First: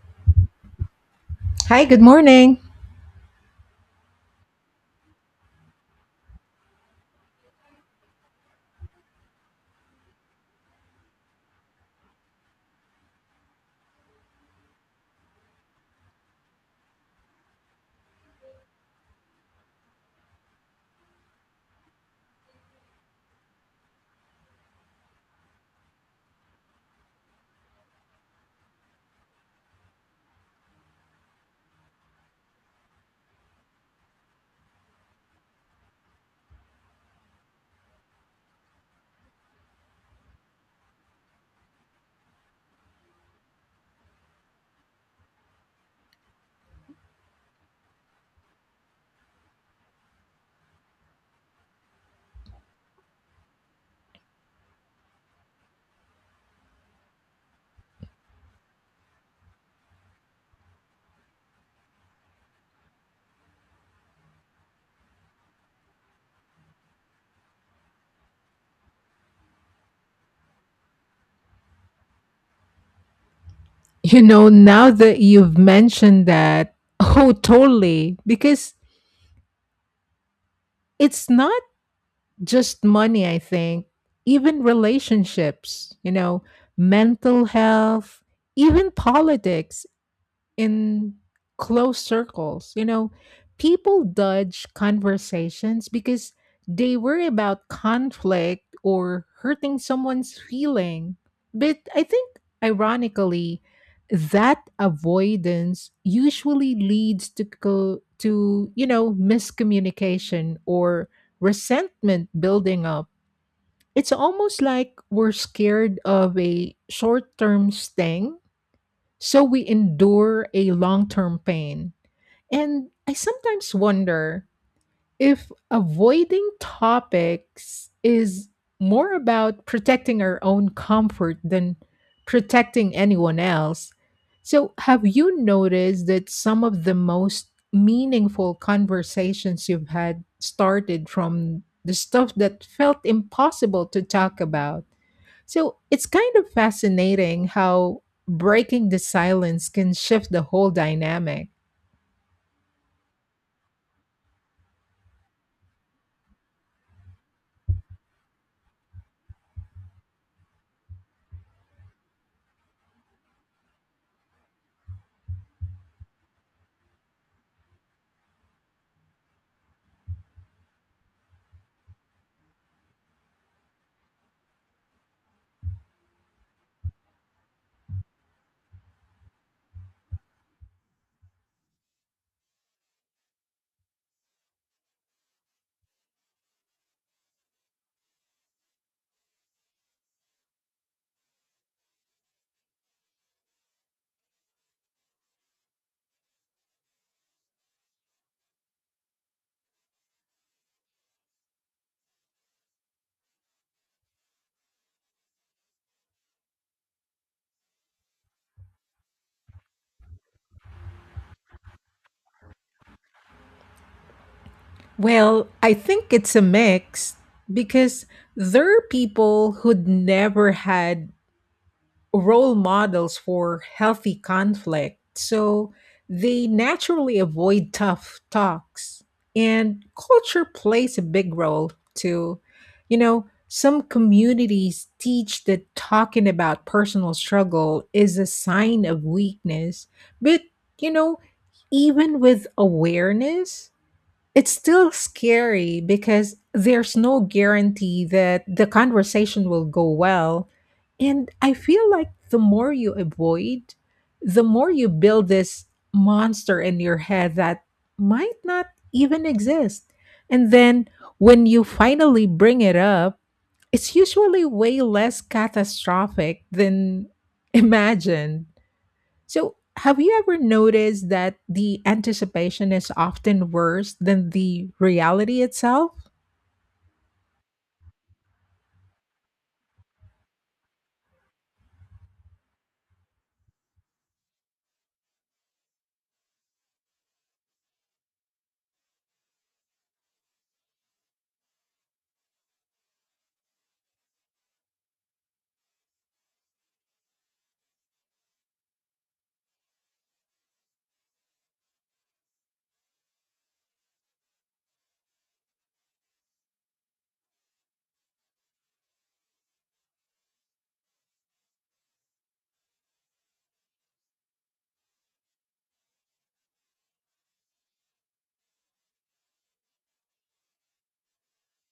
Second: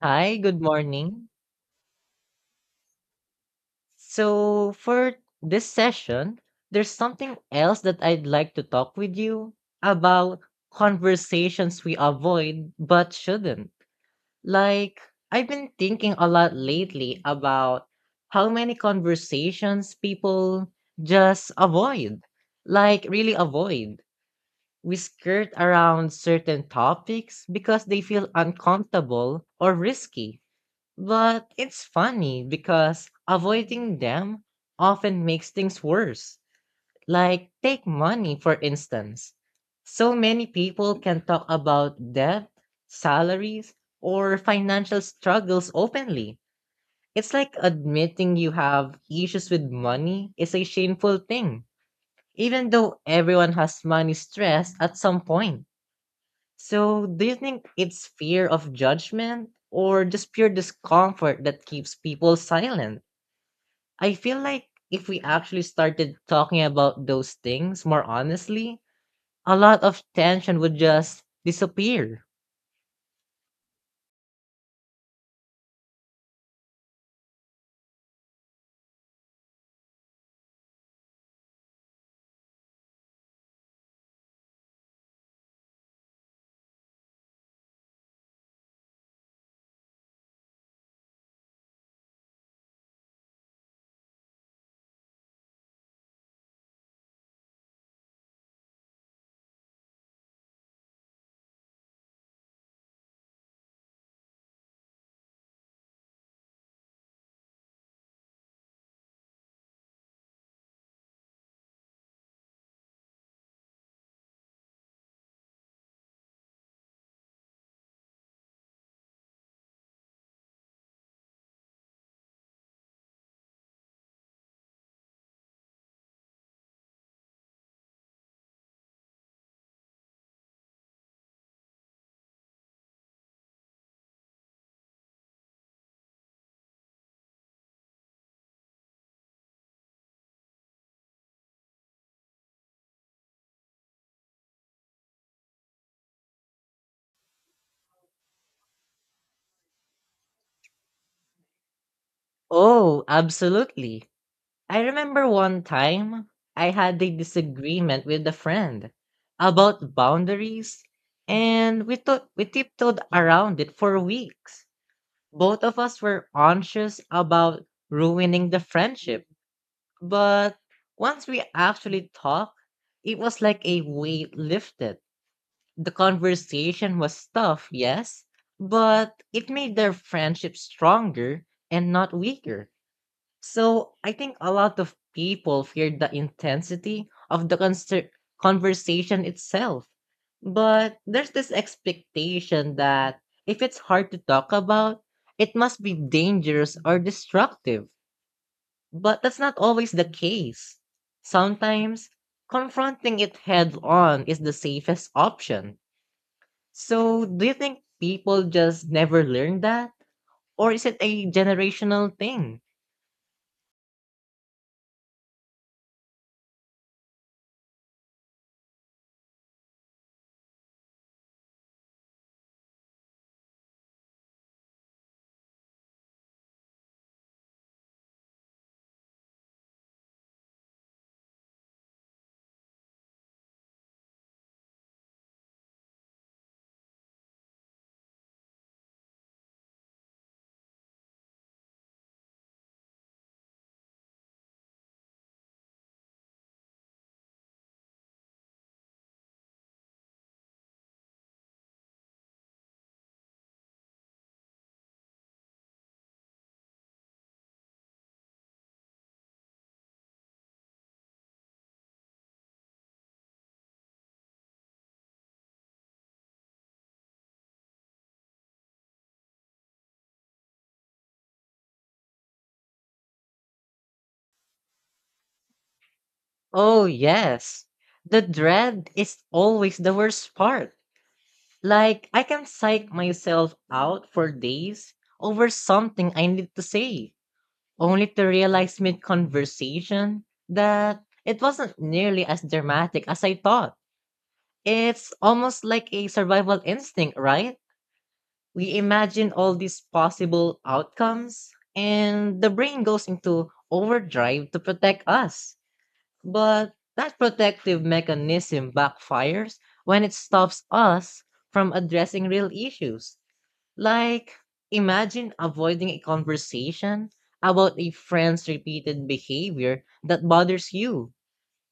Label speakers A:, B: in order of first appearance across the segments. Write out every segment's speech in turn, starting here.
A: Hi, good morning.
B: Hi, good morning.
A: So, for this session, there's something else that I'd like to talk with you about conversations we avoid but shouldn't. Like, I've been thinking a lot lately about how many conversations people just avoid. Like, really avoid. We skirt around certain topics because they feel uncomfortable or risky. But it's funny because avoiding them often makes things worse. Like, take money, for instance. So many people can talk about debt, salaries, or financial struggles openly. It's like admitting you have issues with money is a shameful thing, even though everyone has money stress at some point. So, do you think it's fear of judgment or just pure discomfort that keeps people silent? I feel like if we actually started talking about those things more honestly, a lot of tension would just disappear.
B: You know, now that you've mentioned that, oh, totally, because it's not just money, I think, even relationships, you know, mental health, even politics． in close circles. You know, people dodge conversations because they worry about conflict or hurting someone's feeling. But I think, ironically, that avoidance usually leads to to miscommunication or resentment building up. It's almost like we're scared of a short-term sting so we endure a long term pain. And I sometimes wonder if avoiding topics is more about protecting our own comfort than protecting anyone else. So, have you noticed that some of the most meaningful conversations you've had started from the stuff that felt impossible to talk about? So it's kind of fascinating how breaking the silence can shift the whole dynamic.
A: Oh, absolutely. I remember one time I had a disagreement with a friend about boundaries, and we tiptoed around it for weeks. Both of us were anxious about ruining the friendship, but once we actually talked, it was like a weight lifted. The conversation was tough, yes, but it made their friendship stronger and not weaker. So I think a lot of people feared the intensity of the conversation itself. But there's this expectation that if it's hard to talk about, it must be dangerous or destructive. But that's not always the case. Sometimes confronting it head on is the safest option. So do you think people just never learn that? Or is it a generational thing?
B: Well, I think it's a mix because there are people who'd never had role models for healthy conflict, so they naturally avoid tough talks. And culture plays a big role too. You know, some communities teach that talking about personal struggle is a sign of weakness, but you know, even with awareness, it's still scary because there's no guarantee that the conversation will go well. And I feel like the more you avoid, the more you build this monster in your head that might not even exist. And then when you finally bring it up, it's usually way less catastrophic than imagined. So, have you ever noticed that the anticipation is often worse than the reality itself?
A: Oh, yes. The dread is always the worst part. Like, I can psych myself out for days over something I need to say, only to realize mid conversation that it wasn't nearly as dramatic as I thought. It's almost like a survival instinct, right? We imagine all these possible outcomes, and the brain goes into overdrive to protect us. But that protective mechanism backfires when it stops us from addressing real issues. Like, imagine avoiding a conversation about a friend's repeated behavior that bothers you.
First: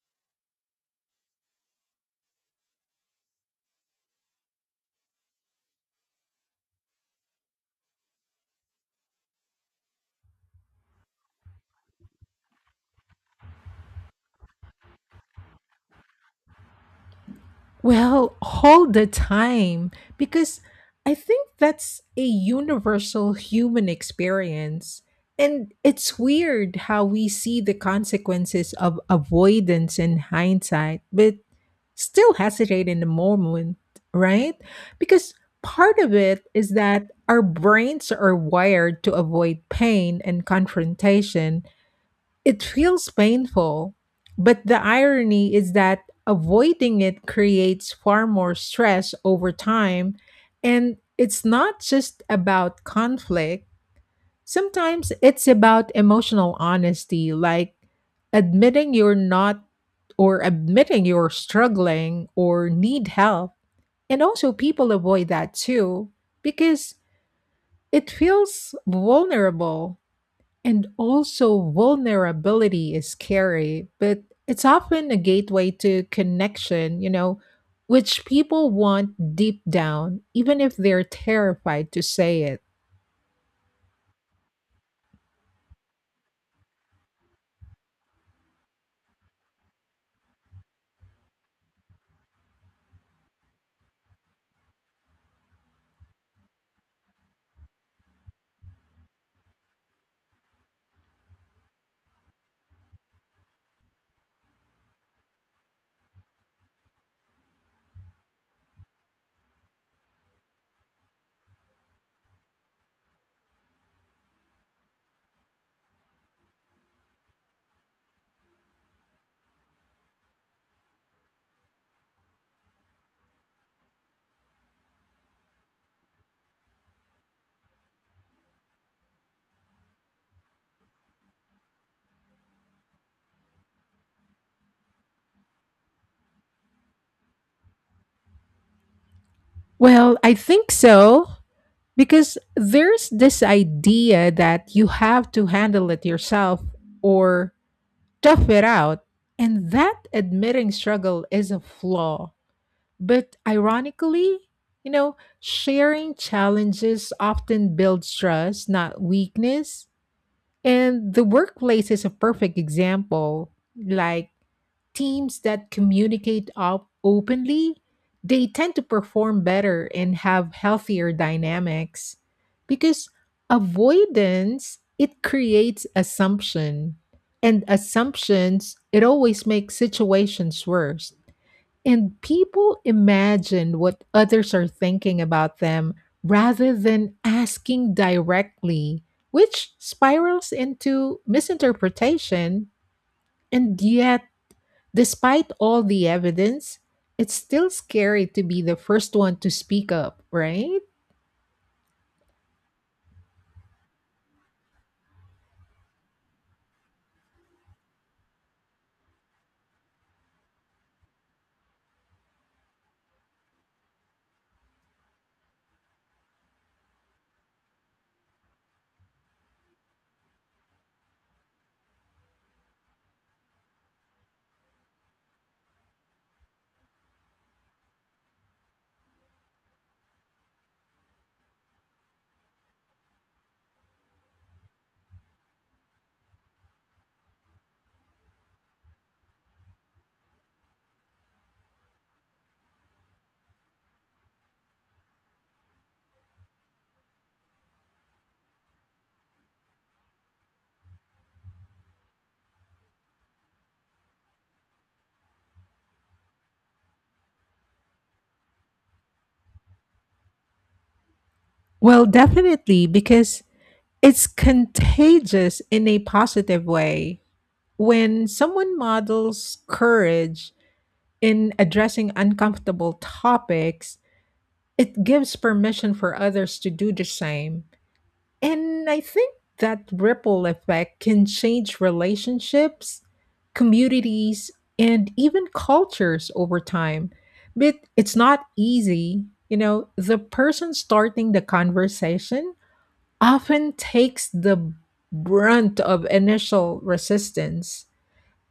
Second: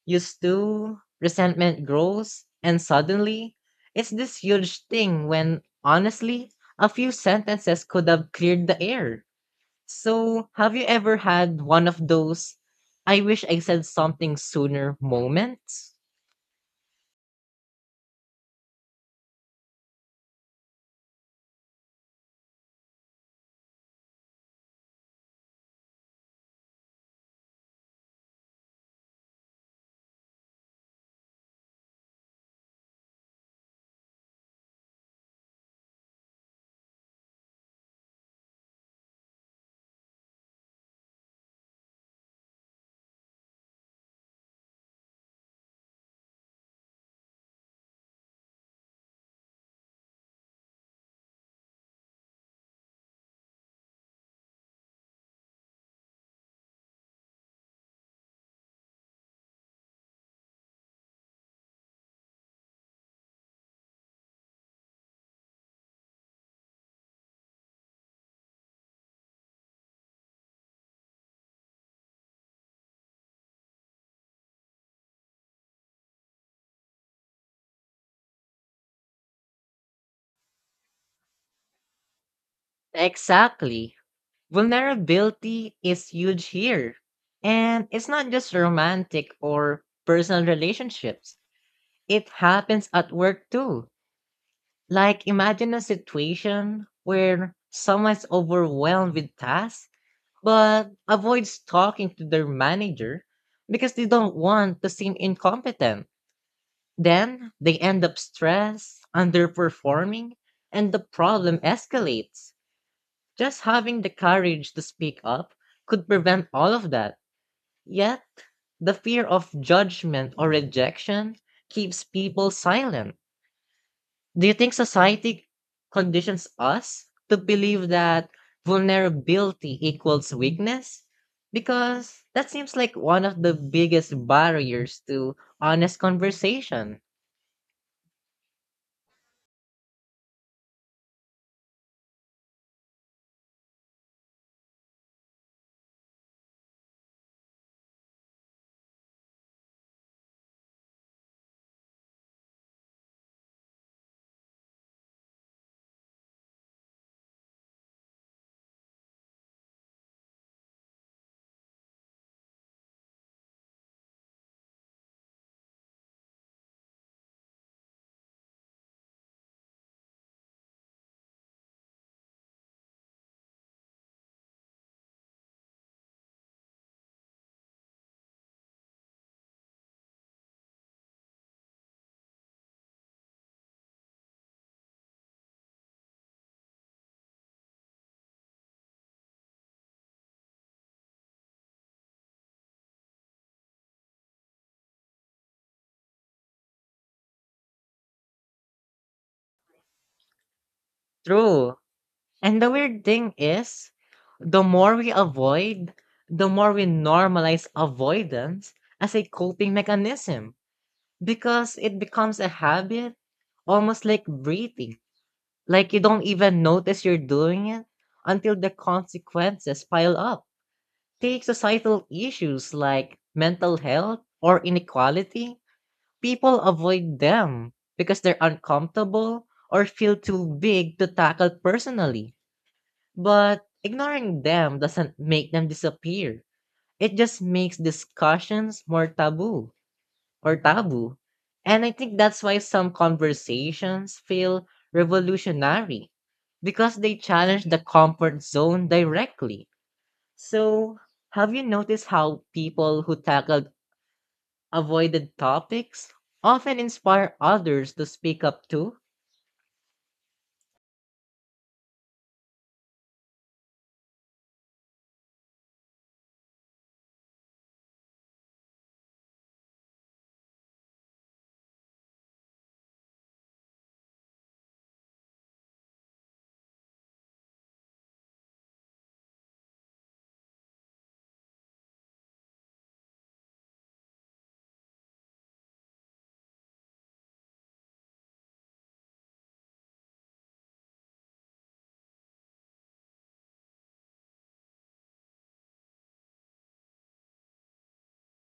A: You stew, resentment grows, and suddenly, it's this huge thing when, honestly, a few sentences could have cleared the air. So, have you ever had one of those I wish I said something sooner moments?
B: Well, all the time, because I think that's a universal human experience. And it's weird how we see the consequences of avoidance in hindsight, but still hesitate in the moment, right? Because part of it is that our brains are wired to avoid pain and confrontation. It feels painful, but the irony is that avoiding it creates far more stress over time. And it's not just about conflict. Sometimes it's about emotional honesty, like admitting you're not or admitting you're struggling or need help. And also, people avoid that too because it feels vulnerable. And also, vulnerability is scary, but it's often a gateway to connection, you know, which people want deep down, even if they're terrified to say it.
A: Exactly. Vulnerability is huge here. And it's not just romantic or personal relationships, it happens at work too. Like, imagine a situation where someone's overwhelmed with tasks but avoids talking to their manager because they don't want to seem incompetent. Then they end up stressed, underperforming, and the problem escalates. Just having the courage to speak up could prevent all of that. Yet, the fear of judgment or rejection keeps people silent. Do you think society conditions us to believe that vulnerability equals weakness? Because that seems like one of the biggest barriers to honest conversation.
B: Well, I think so because there's this idea that you have to handle it yourself or tough it out. And that admitting struggle is a flaw. But ironically, you know, sharing challenges often builds trust, not weakness. And the workplace is a perfect example. Like teams that communicate openly, they tend to perform better and have healthier dynamics because avoidance it creates assumption and assumptions it always makes situations worse and people imagine what others are thinking about them rather than asking directly, which spirals into misinterpretation. And yet, despite all the evidence, it's still scary to be the first one to speak up, right?
A: True. And the weird thing is, the more we avoid, the more we normalize avoidance as a coping mechanism because it becomes a habit, almost like breathing. Like you don't even notice you're doing it until the consequences pile up. Take societal issues like mental health or inequality, people avoid them because they're uncomfortable or feel too big to tackle personally, but ignoring them doesn't make them disappear. It just makes discussions more taboo or taboo. And I think that's why some conversations feel revolutionary because they challenge the comfort zone directly. So, have you noticed how people who tackled avoided topics often inspire others to speak up too?
B: Well, definitely, because it's contagious in a positive way. When someone models courage in addressing uncomfortable topics, it gives permission for others to do the same. And I think that ripple effect can change relationships, communities, and even cultures over time. But it's not easy. You know, the person starting the conversation often takes the brunt of initial resistance.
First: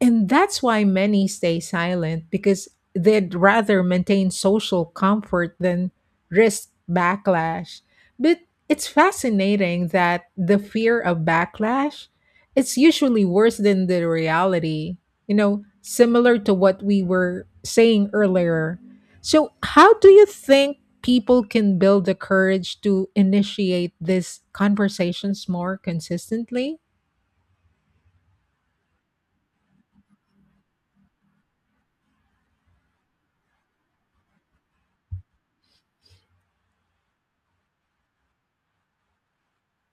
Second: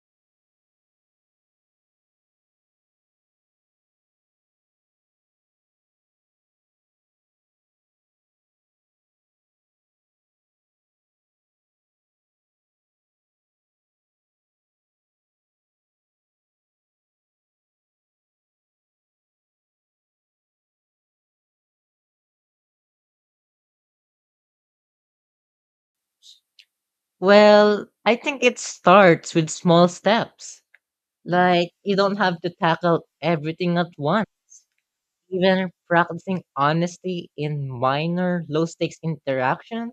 B: And that's why many stay silent because they'd rather maintain social comfort than risk backlash. But it's fascinating that the fear of backlash it's usually worse than the reality. You know, similar to what we were saying earlier. So, how do you think people can build the courage to initiate these conversations more consistently?
A: Well, I think it starts with small steps. Like, you don't have to tackle everything at once. Even practicing honesty in minor, low stakes interactions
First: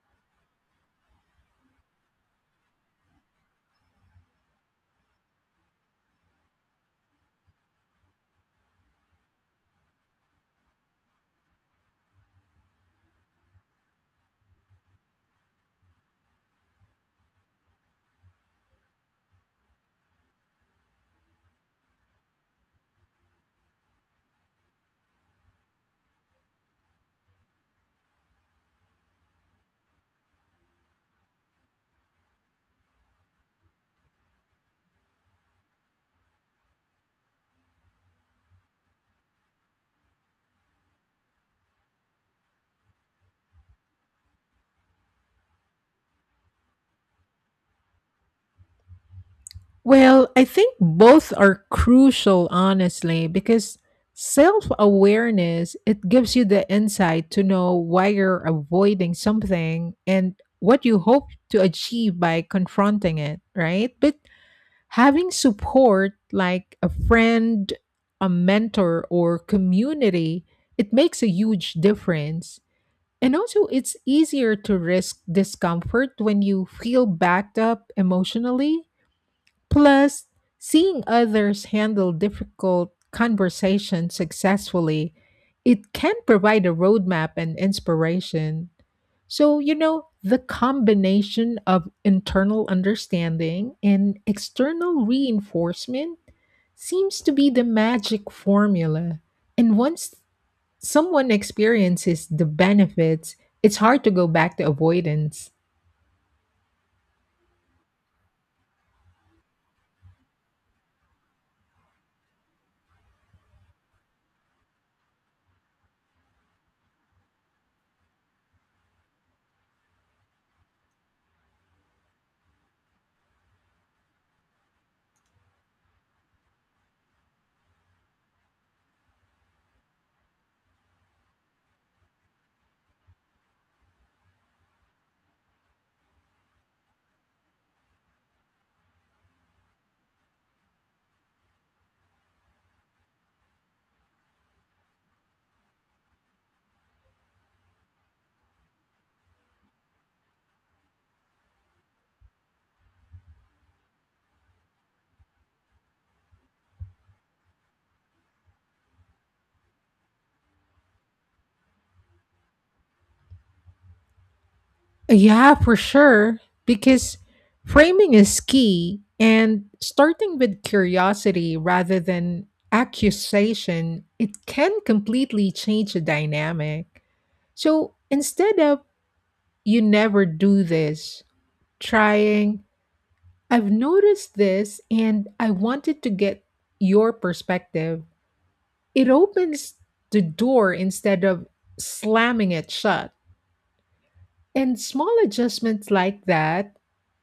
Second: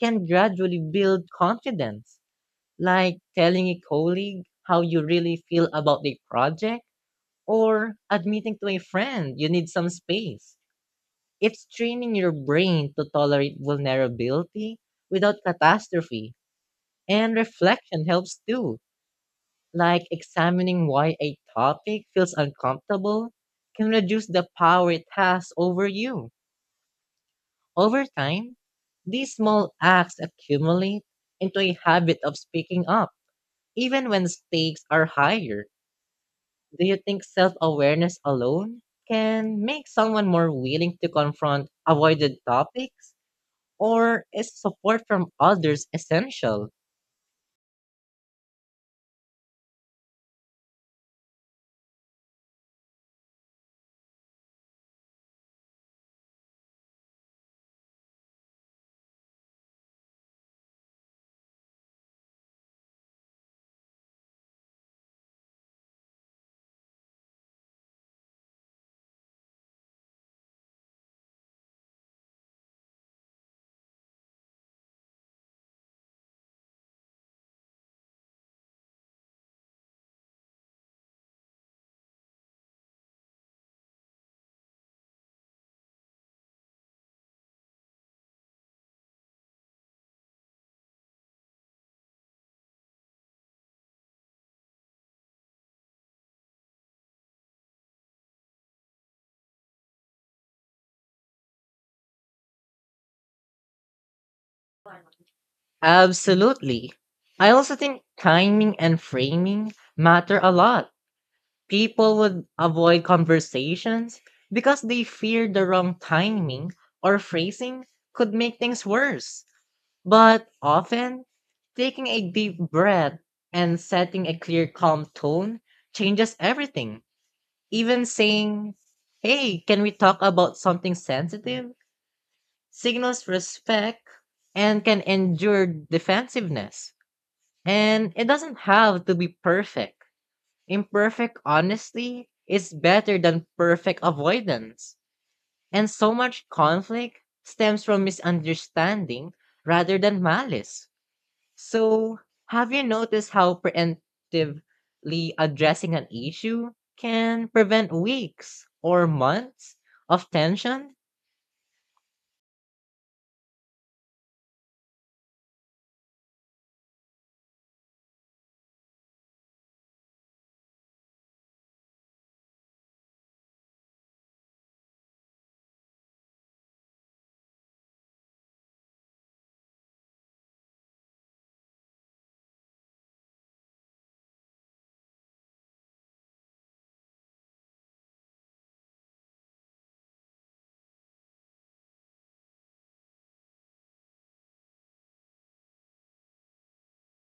A: can gradually build confidence. Like telling a colleague how you really feel about the project or admitting to a friend you need some space. It's training your brain to tolerate vulnerability without catastrophe, and reflection helps too, like examining why a topic feels uncomfortable can reduce the power it has over you. Over time, these small acts accumulate into a habit of speaking up, even when stakes are higher. Do you think self awareness alone can make someone more willing to confront avoided topics? Or is support from others essential?
B: Well, I think both are crucial, honestly, because self awareness it gives you the insight to know why you're avoiding something and what you hope to achieve by confronting it, right? But having support like a friend, a mentor, or community, it makes a huge difference. And also, it's easier to risk discomfort when you feel backed up emotionally. Plus, seeing others handle difficult conversations successfully, it can provide a roadmap and inspiration. So, you know, the combination of internal understanding and external reinforcement seems to be the magic formula. And once someone experiences the benefits, it's hard to go back to avoidance.
A: Absolutely. I also think timing and framing matter a lot. People would avoid conversations because they feared the wrong timing or phrasing could make things worse. But often, taking a deep breath and setting a clear, calm tone changes everything. Even saying, "Hey, can we talk about something sensitive?" signals respect and can endure defensiveness. And it doesn't have to be perfect. Imperfect honesty is better than perfect avoidance. And so much conflict stems from misunderstanding rather than malice. So, have you noticed how preemptively addressing an issue can prevent weeks or months of tension?
B: Yeah, for sure. Because framing is key and starting with curiosity rather than accusation, it can completely change the dynamic. So instead of you never do this, trying, I've noticed this and I wanted to get your perspective, it opens the door instead of slamming it shut. And small adjustments like that,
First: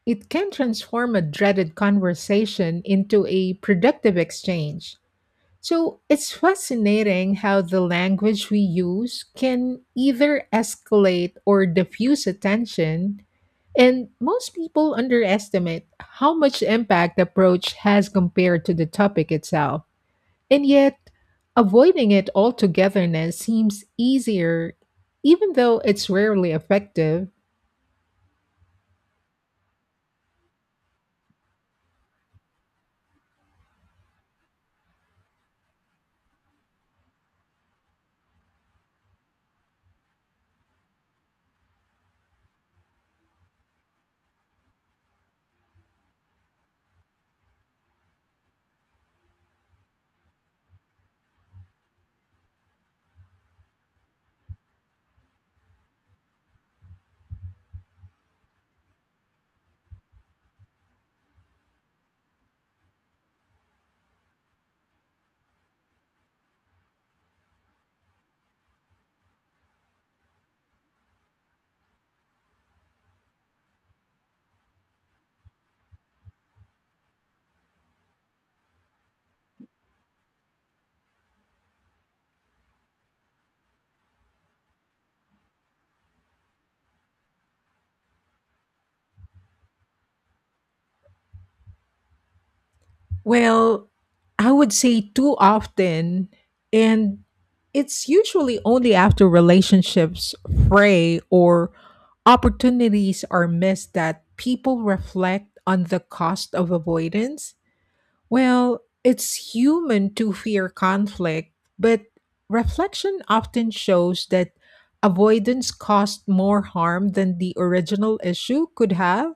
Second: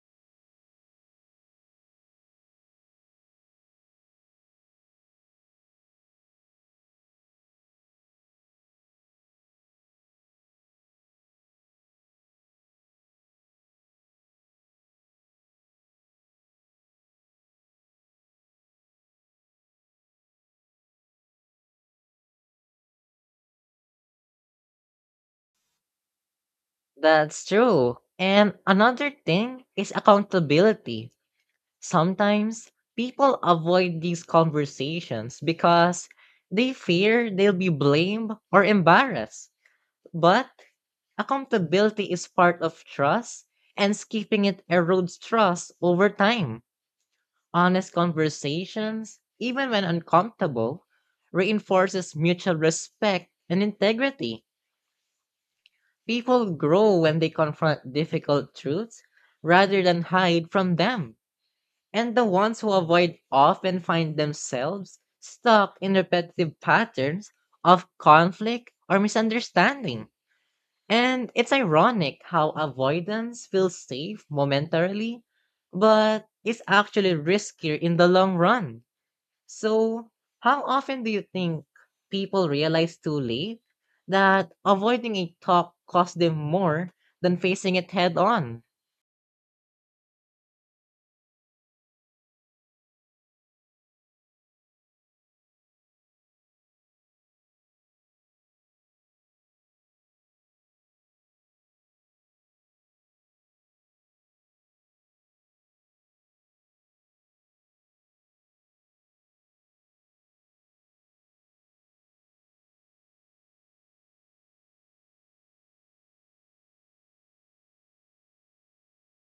B: it can transform a dreaded conversation into a productive exchange. So it's fascinating how the language we use can either escalate or diffuse attention. And most people underestimate how much impact the approach has compared to the topic itself. And yet, avoiding it altogether now seems easier, even though it's rarely effective.
A: That's true. And another thing is accountability. Sometimes people avoid these conversations because they fear they'll be blamed or embarrassed. But accountability is part of trust, and skipping it erodes trust over time. Honest conversations, even when uncomfortable, reinforces mutual respect and integrity. People grow when they confront difficult truths rather than hide from them. And the ones who avoid often find themselves stuck in repetitive patterns of conflict or misunderstanding. And it's ironic how avoidance feels safe momentarily, but is actually riskier in the long run. So, how often do you think people realize too late that avoiding a talk costs them more than facing it head on?
B: Well, I would say too often, and it's usually only after relationships fray or opportunities are missed that people reflect on the cost of avoidance. Well, it's human to fear conflict, but reflection often shows that avoidance caused more harm than the original issue could have.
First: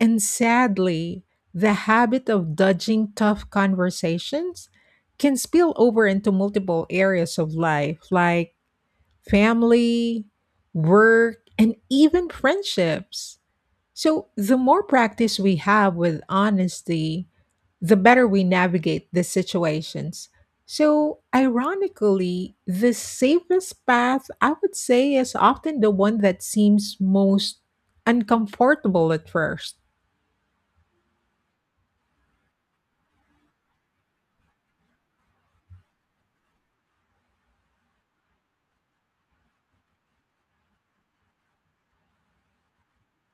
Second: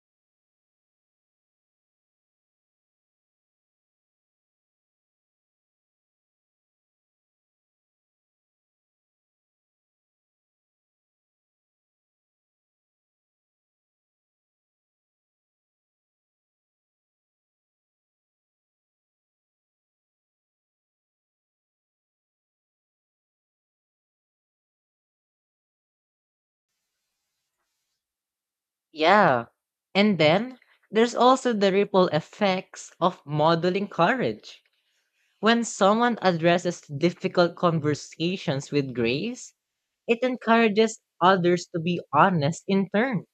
B: And sadly, the habit of dodging tough conversations can spill over into multiple areas of life, like family, work, and even friendships. So, the more practice we have with honesty, the better we navigate the situations. So, ironically, the safest path, I would say, is often the one that seems most uncomfortable at
A: Yeah.
B: first.
A: And then there's also the ripple effects of modeling courage. When someone addresses difficult conversations with grace, it encourages others to be honest in turn.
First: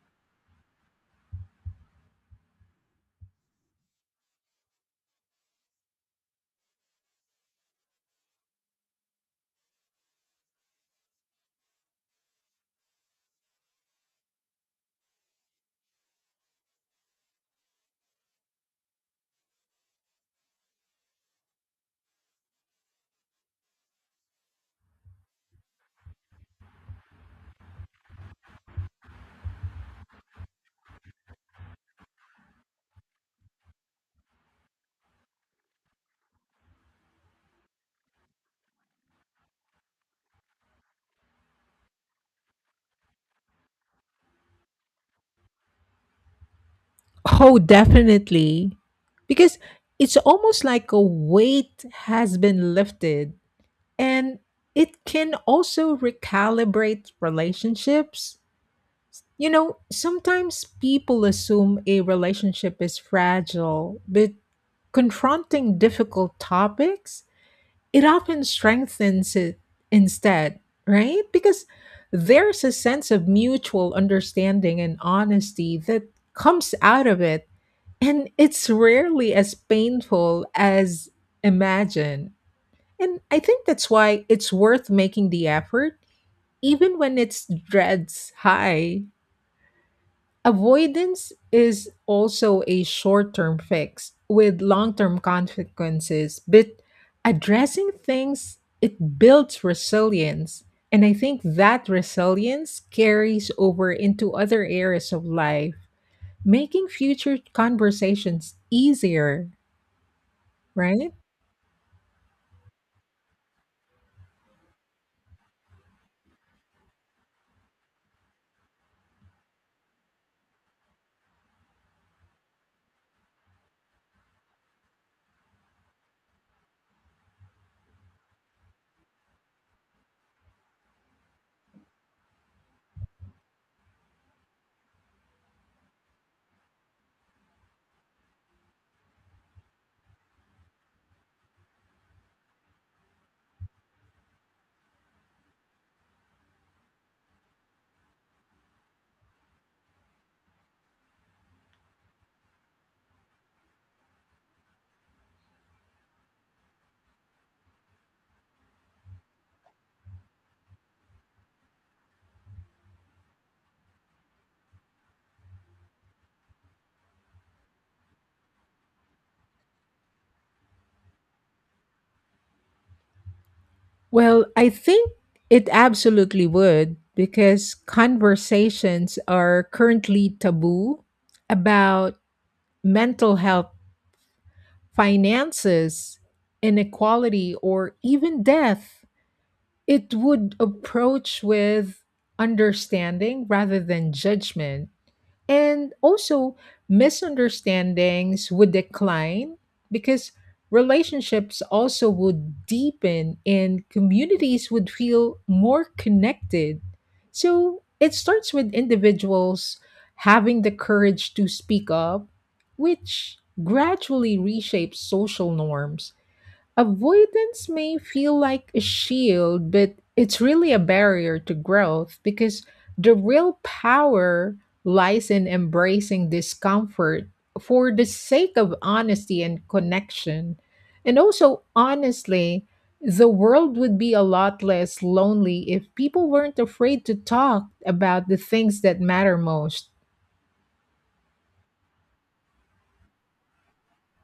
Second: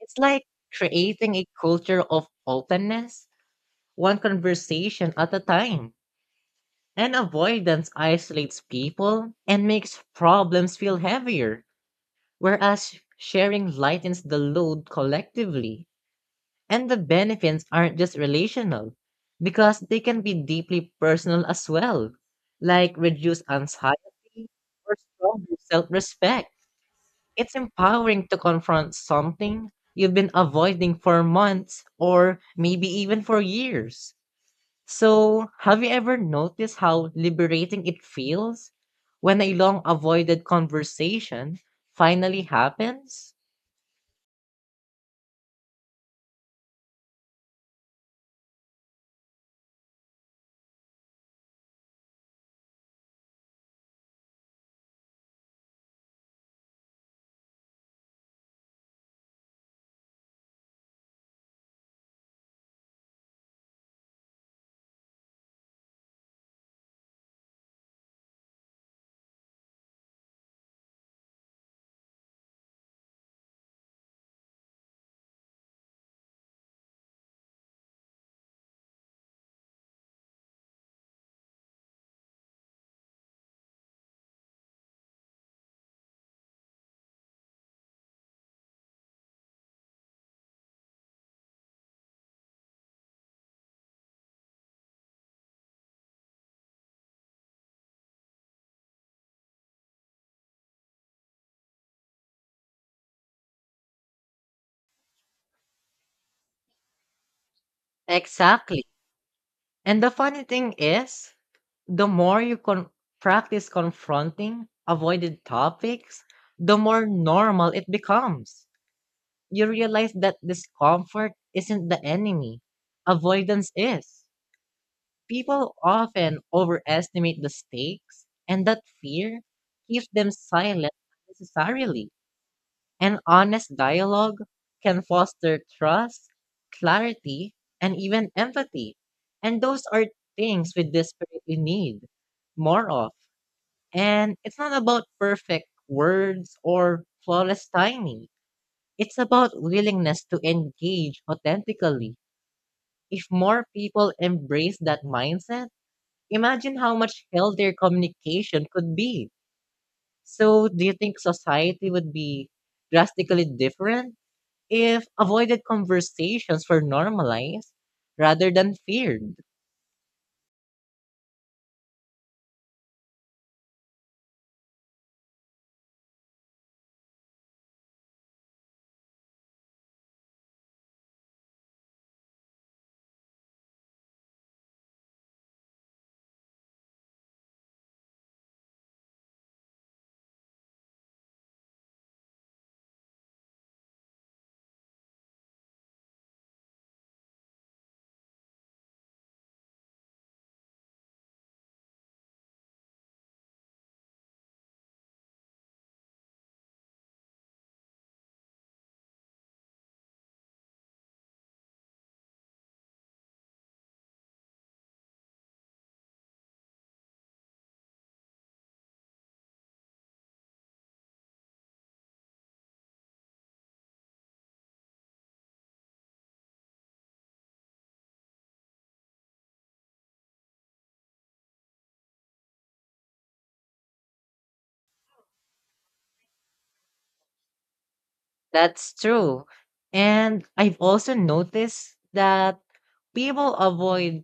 A: It's like creating a culture of openness, one conversation at a time. And avoidance isolates people and makes problems feel heavier, whereas sharing lightens the load collectively. And the benefits aren't just relational, because they can be deeply personal as well, like reduced anxiety or stronger self respect. It's empowering to confront something you've been avoiding for months or maybe even for years. So, have you ever noticed how liberating it feels when a long avoided conversation finally happens?
B: Oh, definitely. Because it's almost like a weight has been lifted and it can also recalibrate relationships. You know, sometimes people assume a relationship is fragile, but confronting difficult topics, it often strengthens it instead, right? Because there's a sense of mutual understanding and honesty that comes out of it and it's rarely as painful as imagined. And I think that's why it's worth making the effort, even when it's dreads high. Avoidance is also a short term fix with long term consequences, but addressing things, it builds resilience. And I think that resilience carries over into other areas of life, making future conversations
A: Exactly.
B: easier.
A: And the funny thing
B: Right?
A: is, the more you practice confronting avoided topics, the more normal it becomes. You realize that discomfort isn't the enemy, avoidance is. People often overestimate the stakes, and that fear keeps them silent unnecessarily. An honest dialogue can foster trust, clarity, and even empathy. And those are things we desperately need more of. And it's not about perfect words or flawless timing. It's about willingness to engage authentically. If more people embrace that mindset, imagine how much healthier communication could be. So, do you think society would be drastically different if avoided conversations were normalized rather than feared?
B: Well, I think it absolutely would because conversations are currently taboo about mental health, finances, inequality, or even death. It would approach with understanding rather than judgment. And also, misunderstandings would decline because relationships also would deepen and communities would feel more connected. So it starts with individuals having the courage to speak up, which gradually reshapes social norms. Avoidance may feel like a shield, but it's really a barrier to growth because the real power lies in embracing discomfort for the sake of honesty and connection. And also, honestly, the world would be a lot less lonely if people weren't afraid to talk about the things
A: That's
B: that matter
A: true.
B: most.
A: And I've also noticed that people avoid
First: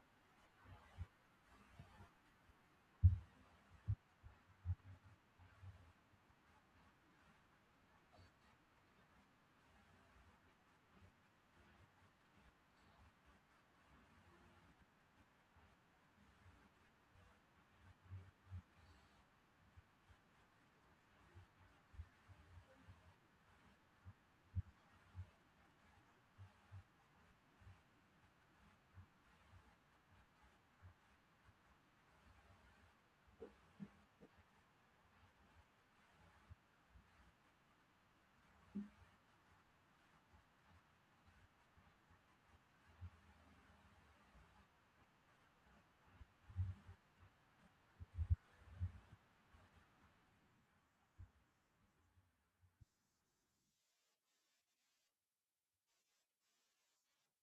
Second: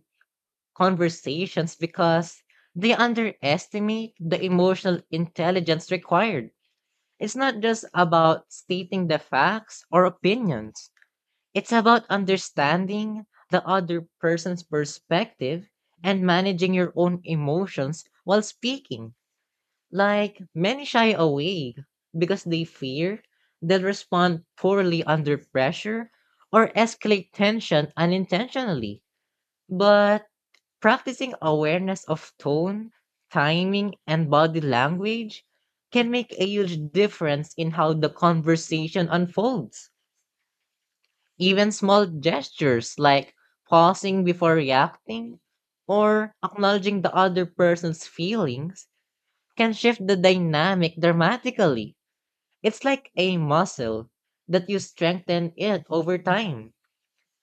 A: conversations because they underestimate the emotional intelligence required. It's not just about stating the facts or opinions, it's about understanding the other person's perspective and managing your own emotions while speaking. Like many shy away because they fear they'll respond poorly under pressure or escalate tension unintentionally. But practicing awareness of tone, timing, and body language can make a huge difference in how the conversation unfolds. Even small gestures like pausing before reacting or acknowledging the other person's feelings can shift the dynamic dramatically. It's like a muscle that you strengthen it over time.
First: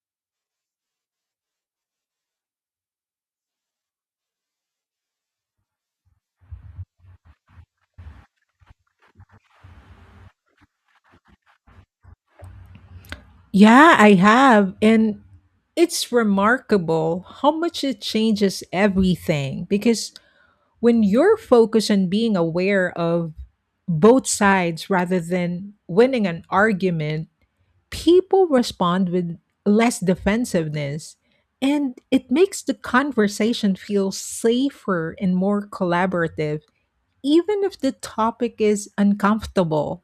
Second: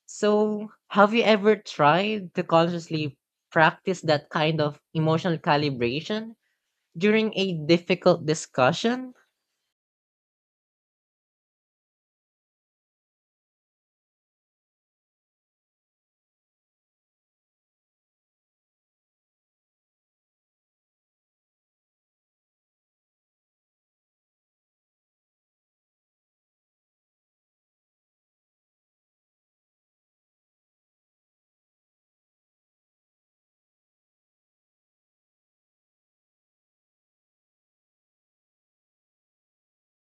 A: So, have you ever tried to consciously practice that kind of emotional calibration during a difficult discussion?
B: Yeah, I have. And it's remarkable how much it changes everything because when you're focused on being aware of both sides rather than winning an argument, people respond with less defensiveness. And it makes the conversation feel safer and more collaborative, even if the topic is uncomfortable.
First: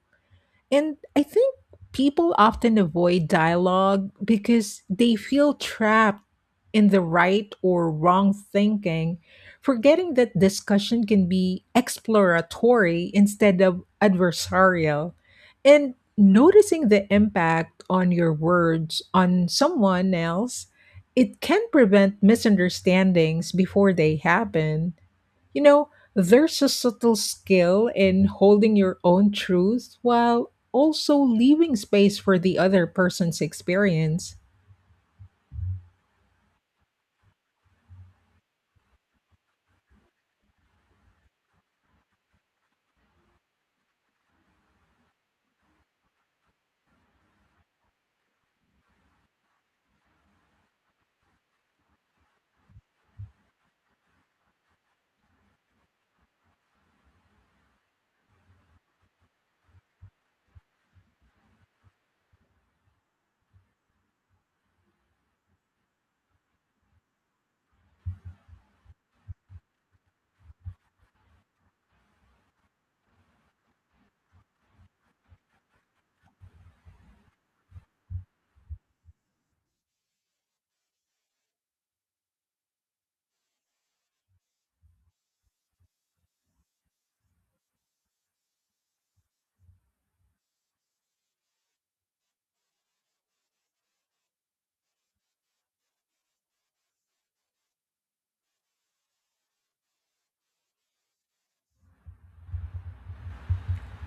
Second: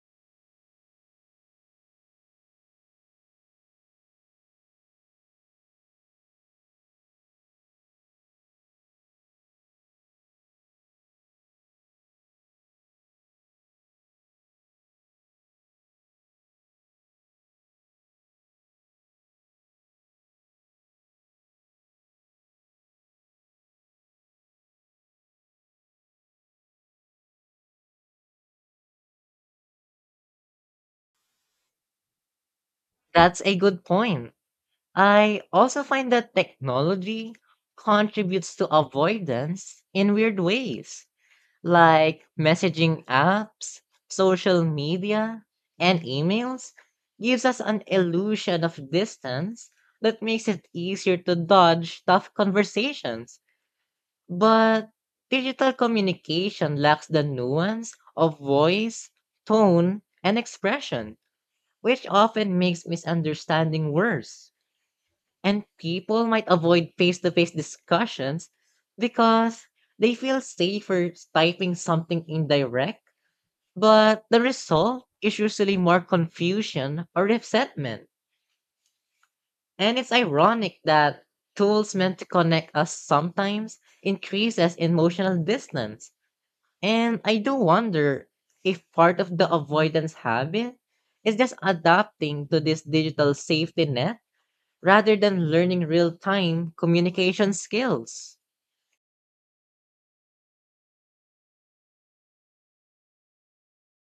B: And I think people often avoid dialogue because they feel trapped in the right or wrong thinking, forgetting that discussion can be exploratory instead of adversarial. And noticing the impact on your words on someone else, it can prevent misunderstandings before they happen. You know, there's a subtle skill in holding your own truth while also leaving space for the other person's
A: That's a good point.
B: experience.
A: I also find that technology contributes to avoidance in weird ways, like messaging apps, social media, and emails gives us an illusion of distance that makes it easier to dodge tough conversations. But digital communication lacks the nuance of voice, tone, and expression, which often makes misunderstanding worse. And people might avoid face to face discussions because they feel safer typing something indirect, but the result is usually more confusion or resentment. And it's ironic that tools meant to connect us sometimes increases emotional distance. And I do wonder if part of the avoidance habit is just adapting to this digital safety net rather than learning real time communication skills.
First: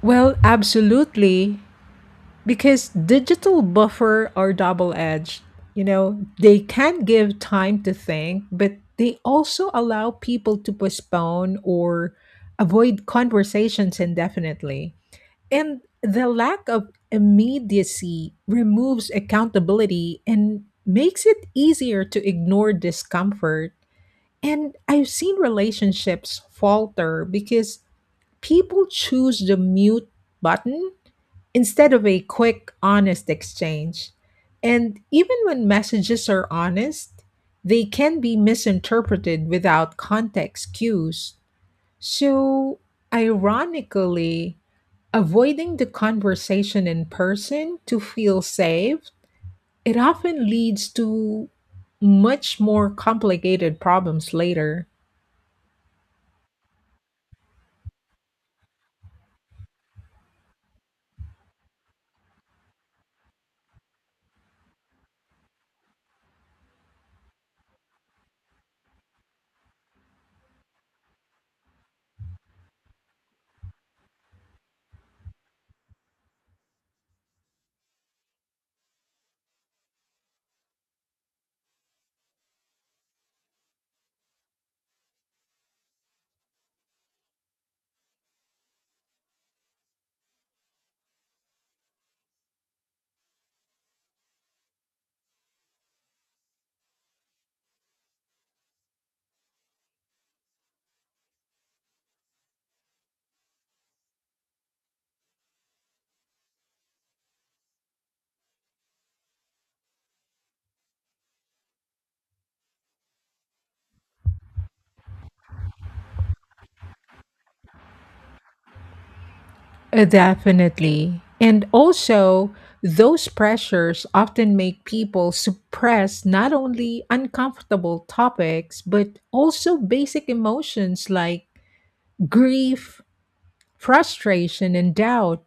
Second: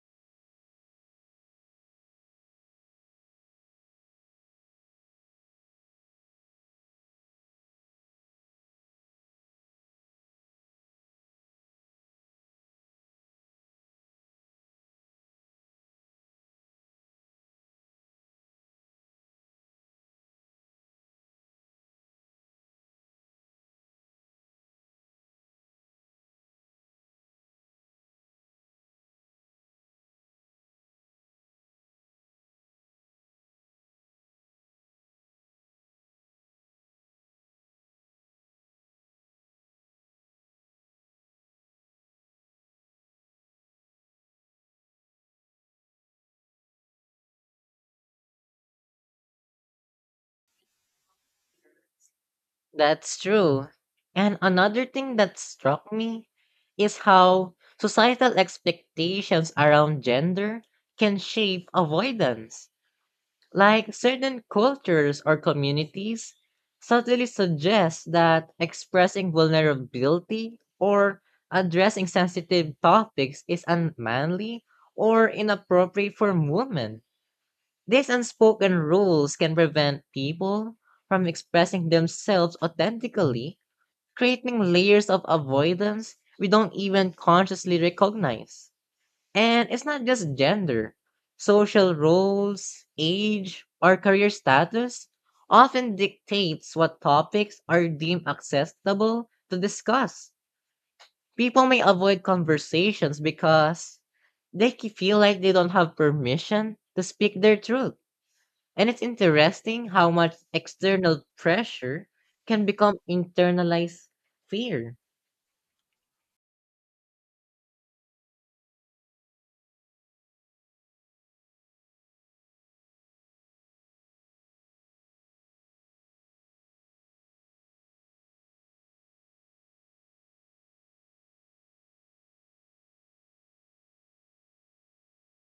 B: Well, absolutely. Because digital buffer are double edged, you know, they can give time to think but they also allow people to postpone or avoid conversations indefinitely. And the lack of immediacy removes accountability and makes it easier to ignore discomfort. And I've seen relationships falter because people choose the mute button instead of a quick, honest exchange. And even when messages are honest, they can be misinterpreted without context cues. So, ironically, avoiding the conversation in person to feel safe, it often leads to much more
A: That's true.
B: complicated problems
A: And another
B: later.
A: thing that struck me is how societal expectations around gender can shape avoidance. Like certain cultures or communities subtly suggest that expressing vulnerability or addressing sensitive topics is unmanly or inappropriate for women. These unspoken rules can prevent people from expressing themselves authentically, creating layers of avoidance we don't even consciously recognize. And it's not just gender. Social roles, age, or career status often dictates what topics are deemed acceptable to discuss. People may avoid conversations because they feel like they don't have permission to speak their truth. And it's interesting how much external pressure can become internalized fear.
B: Definitely. And also, those pressures often make people suppress not only uncomfortable topics, but also basic emotions like grief, frustration, and doubt.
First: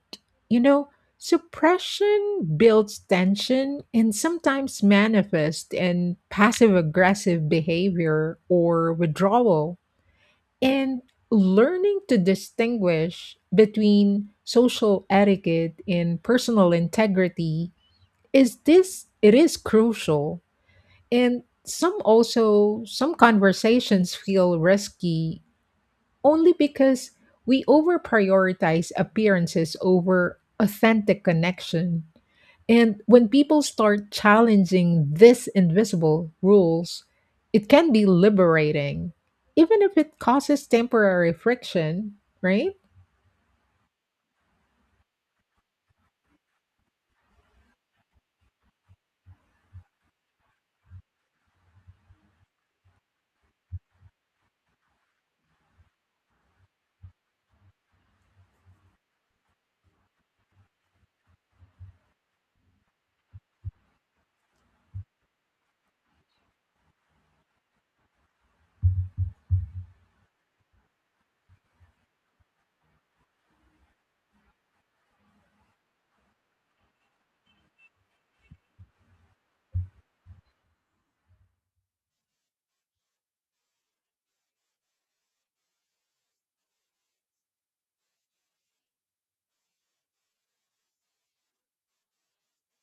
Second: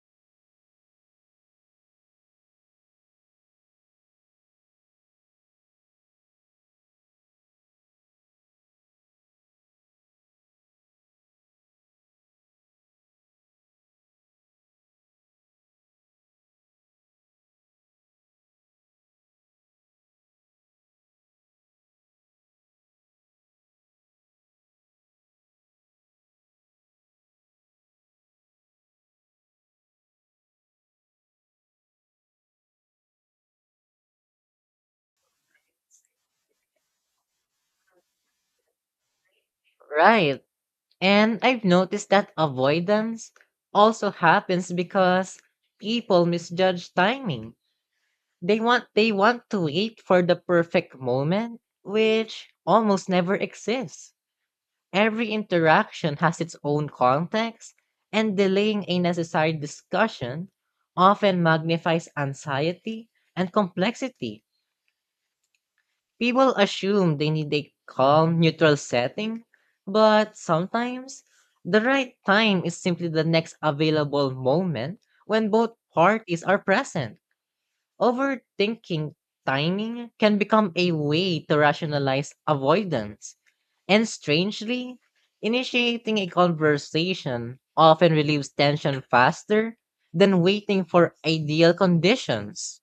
B: You know, suppression builds tension and sometimes manifests in passive aggressive behavior or withdrawal. And learning to distinguish between social etiquette and personal integrity is this it is crucial. And some conversations feel risky only because we over prioritize appearances over authentic connection. And when people start challenging these invisible rules, it can be liberating, even if it
A: Right.
B: causes temporary
A: And I've noticed
B: friction,
A: that
B: right?
A: avoidance also happens because people misjudge timing. They want to wait for the perfect moment, which almost never exists. Every interaction has its own context, and delaying a necessary discussion often magnifies anxiety and complexity. People assume they need a calm, neutral setting, but sometimes the right time is simply the next available moment when both parties are present. Overthinking timing can become a way to rationalize avoidance. And strangely, initiating a conversation often relieves tension faster than waiting for ideal conditions.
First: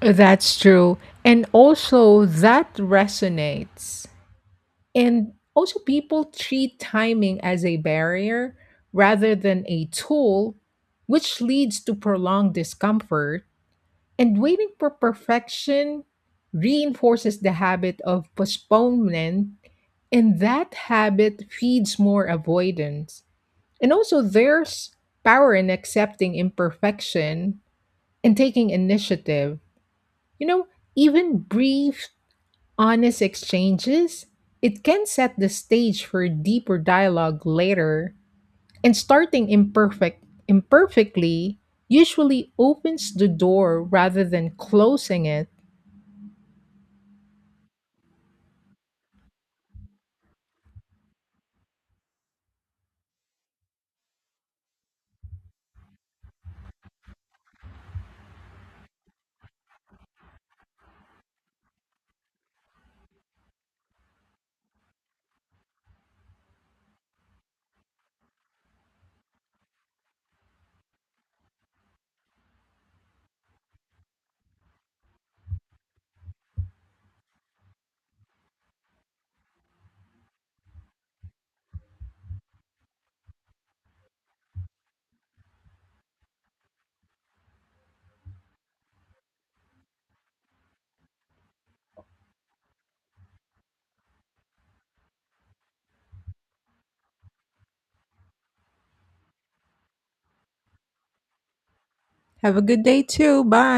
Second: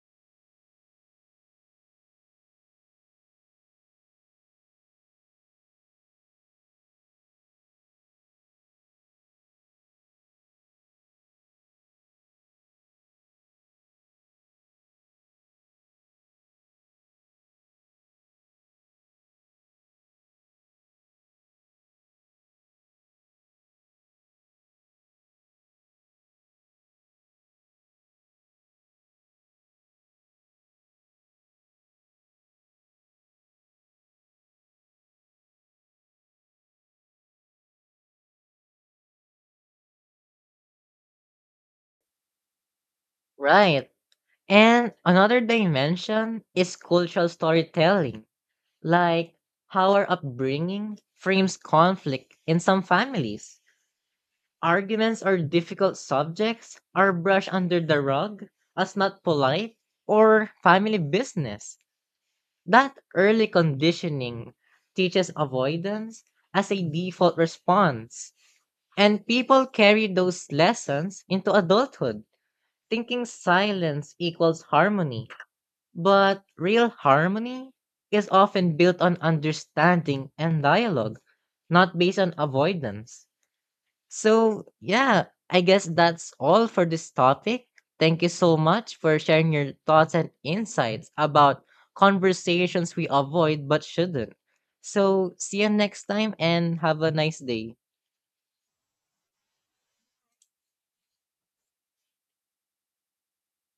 B: That's true. And also, that resonates. And also, people treat timing as a barrier rather than a tool, which leads to prolonged discomfort. And waiting for perfection reinforces the habit of postponement. And that habit feeds more avoidance. And also, there's power in accepting imperfection and taking initiative. You know, even brief, honest exchanges, it can set the stage for deeper dialogue later. And starting imperfectly usually opens the door
A: Right.
B: rather than
A: And
B: closing
A: another
B: it.
A: dimension is cultural storytelling, like how our upbringing frames conflict in some families. Arguments or difficult subjects are brushed under the rug as not polite or family business. That early conditioning teaches avoidance as a default response. And people carry those lessons into adulthood, thinking silence equals harmony. But real harmony is often built on understanding and dialogue, not based on avoidance. So, yeah, I guess that's all for this topic. Thank you so much for sharing your thoughts and insights about conversations we avoid but shouldn't. So, see you next time and have a nice day.
B: Have a good day too. Bye.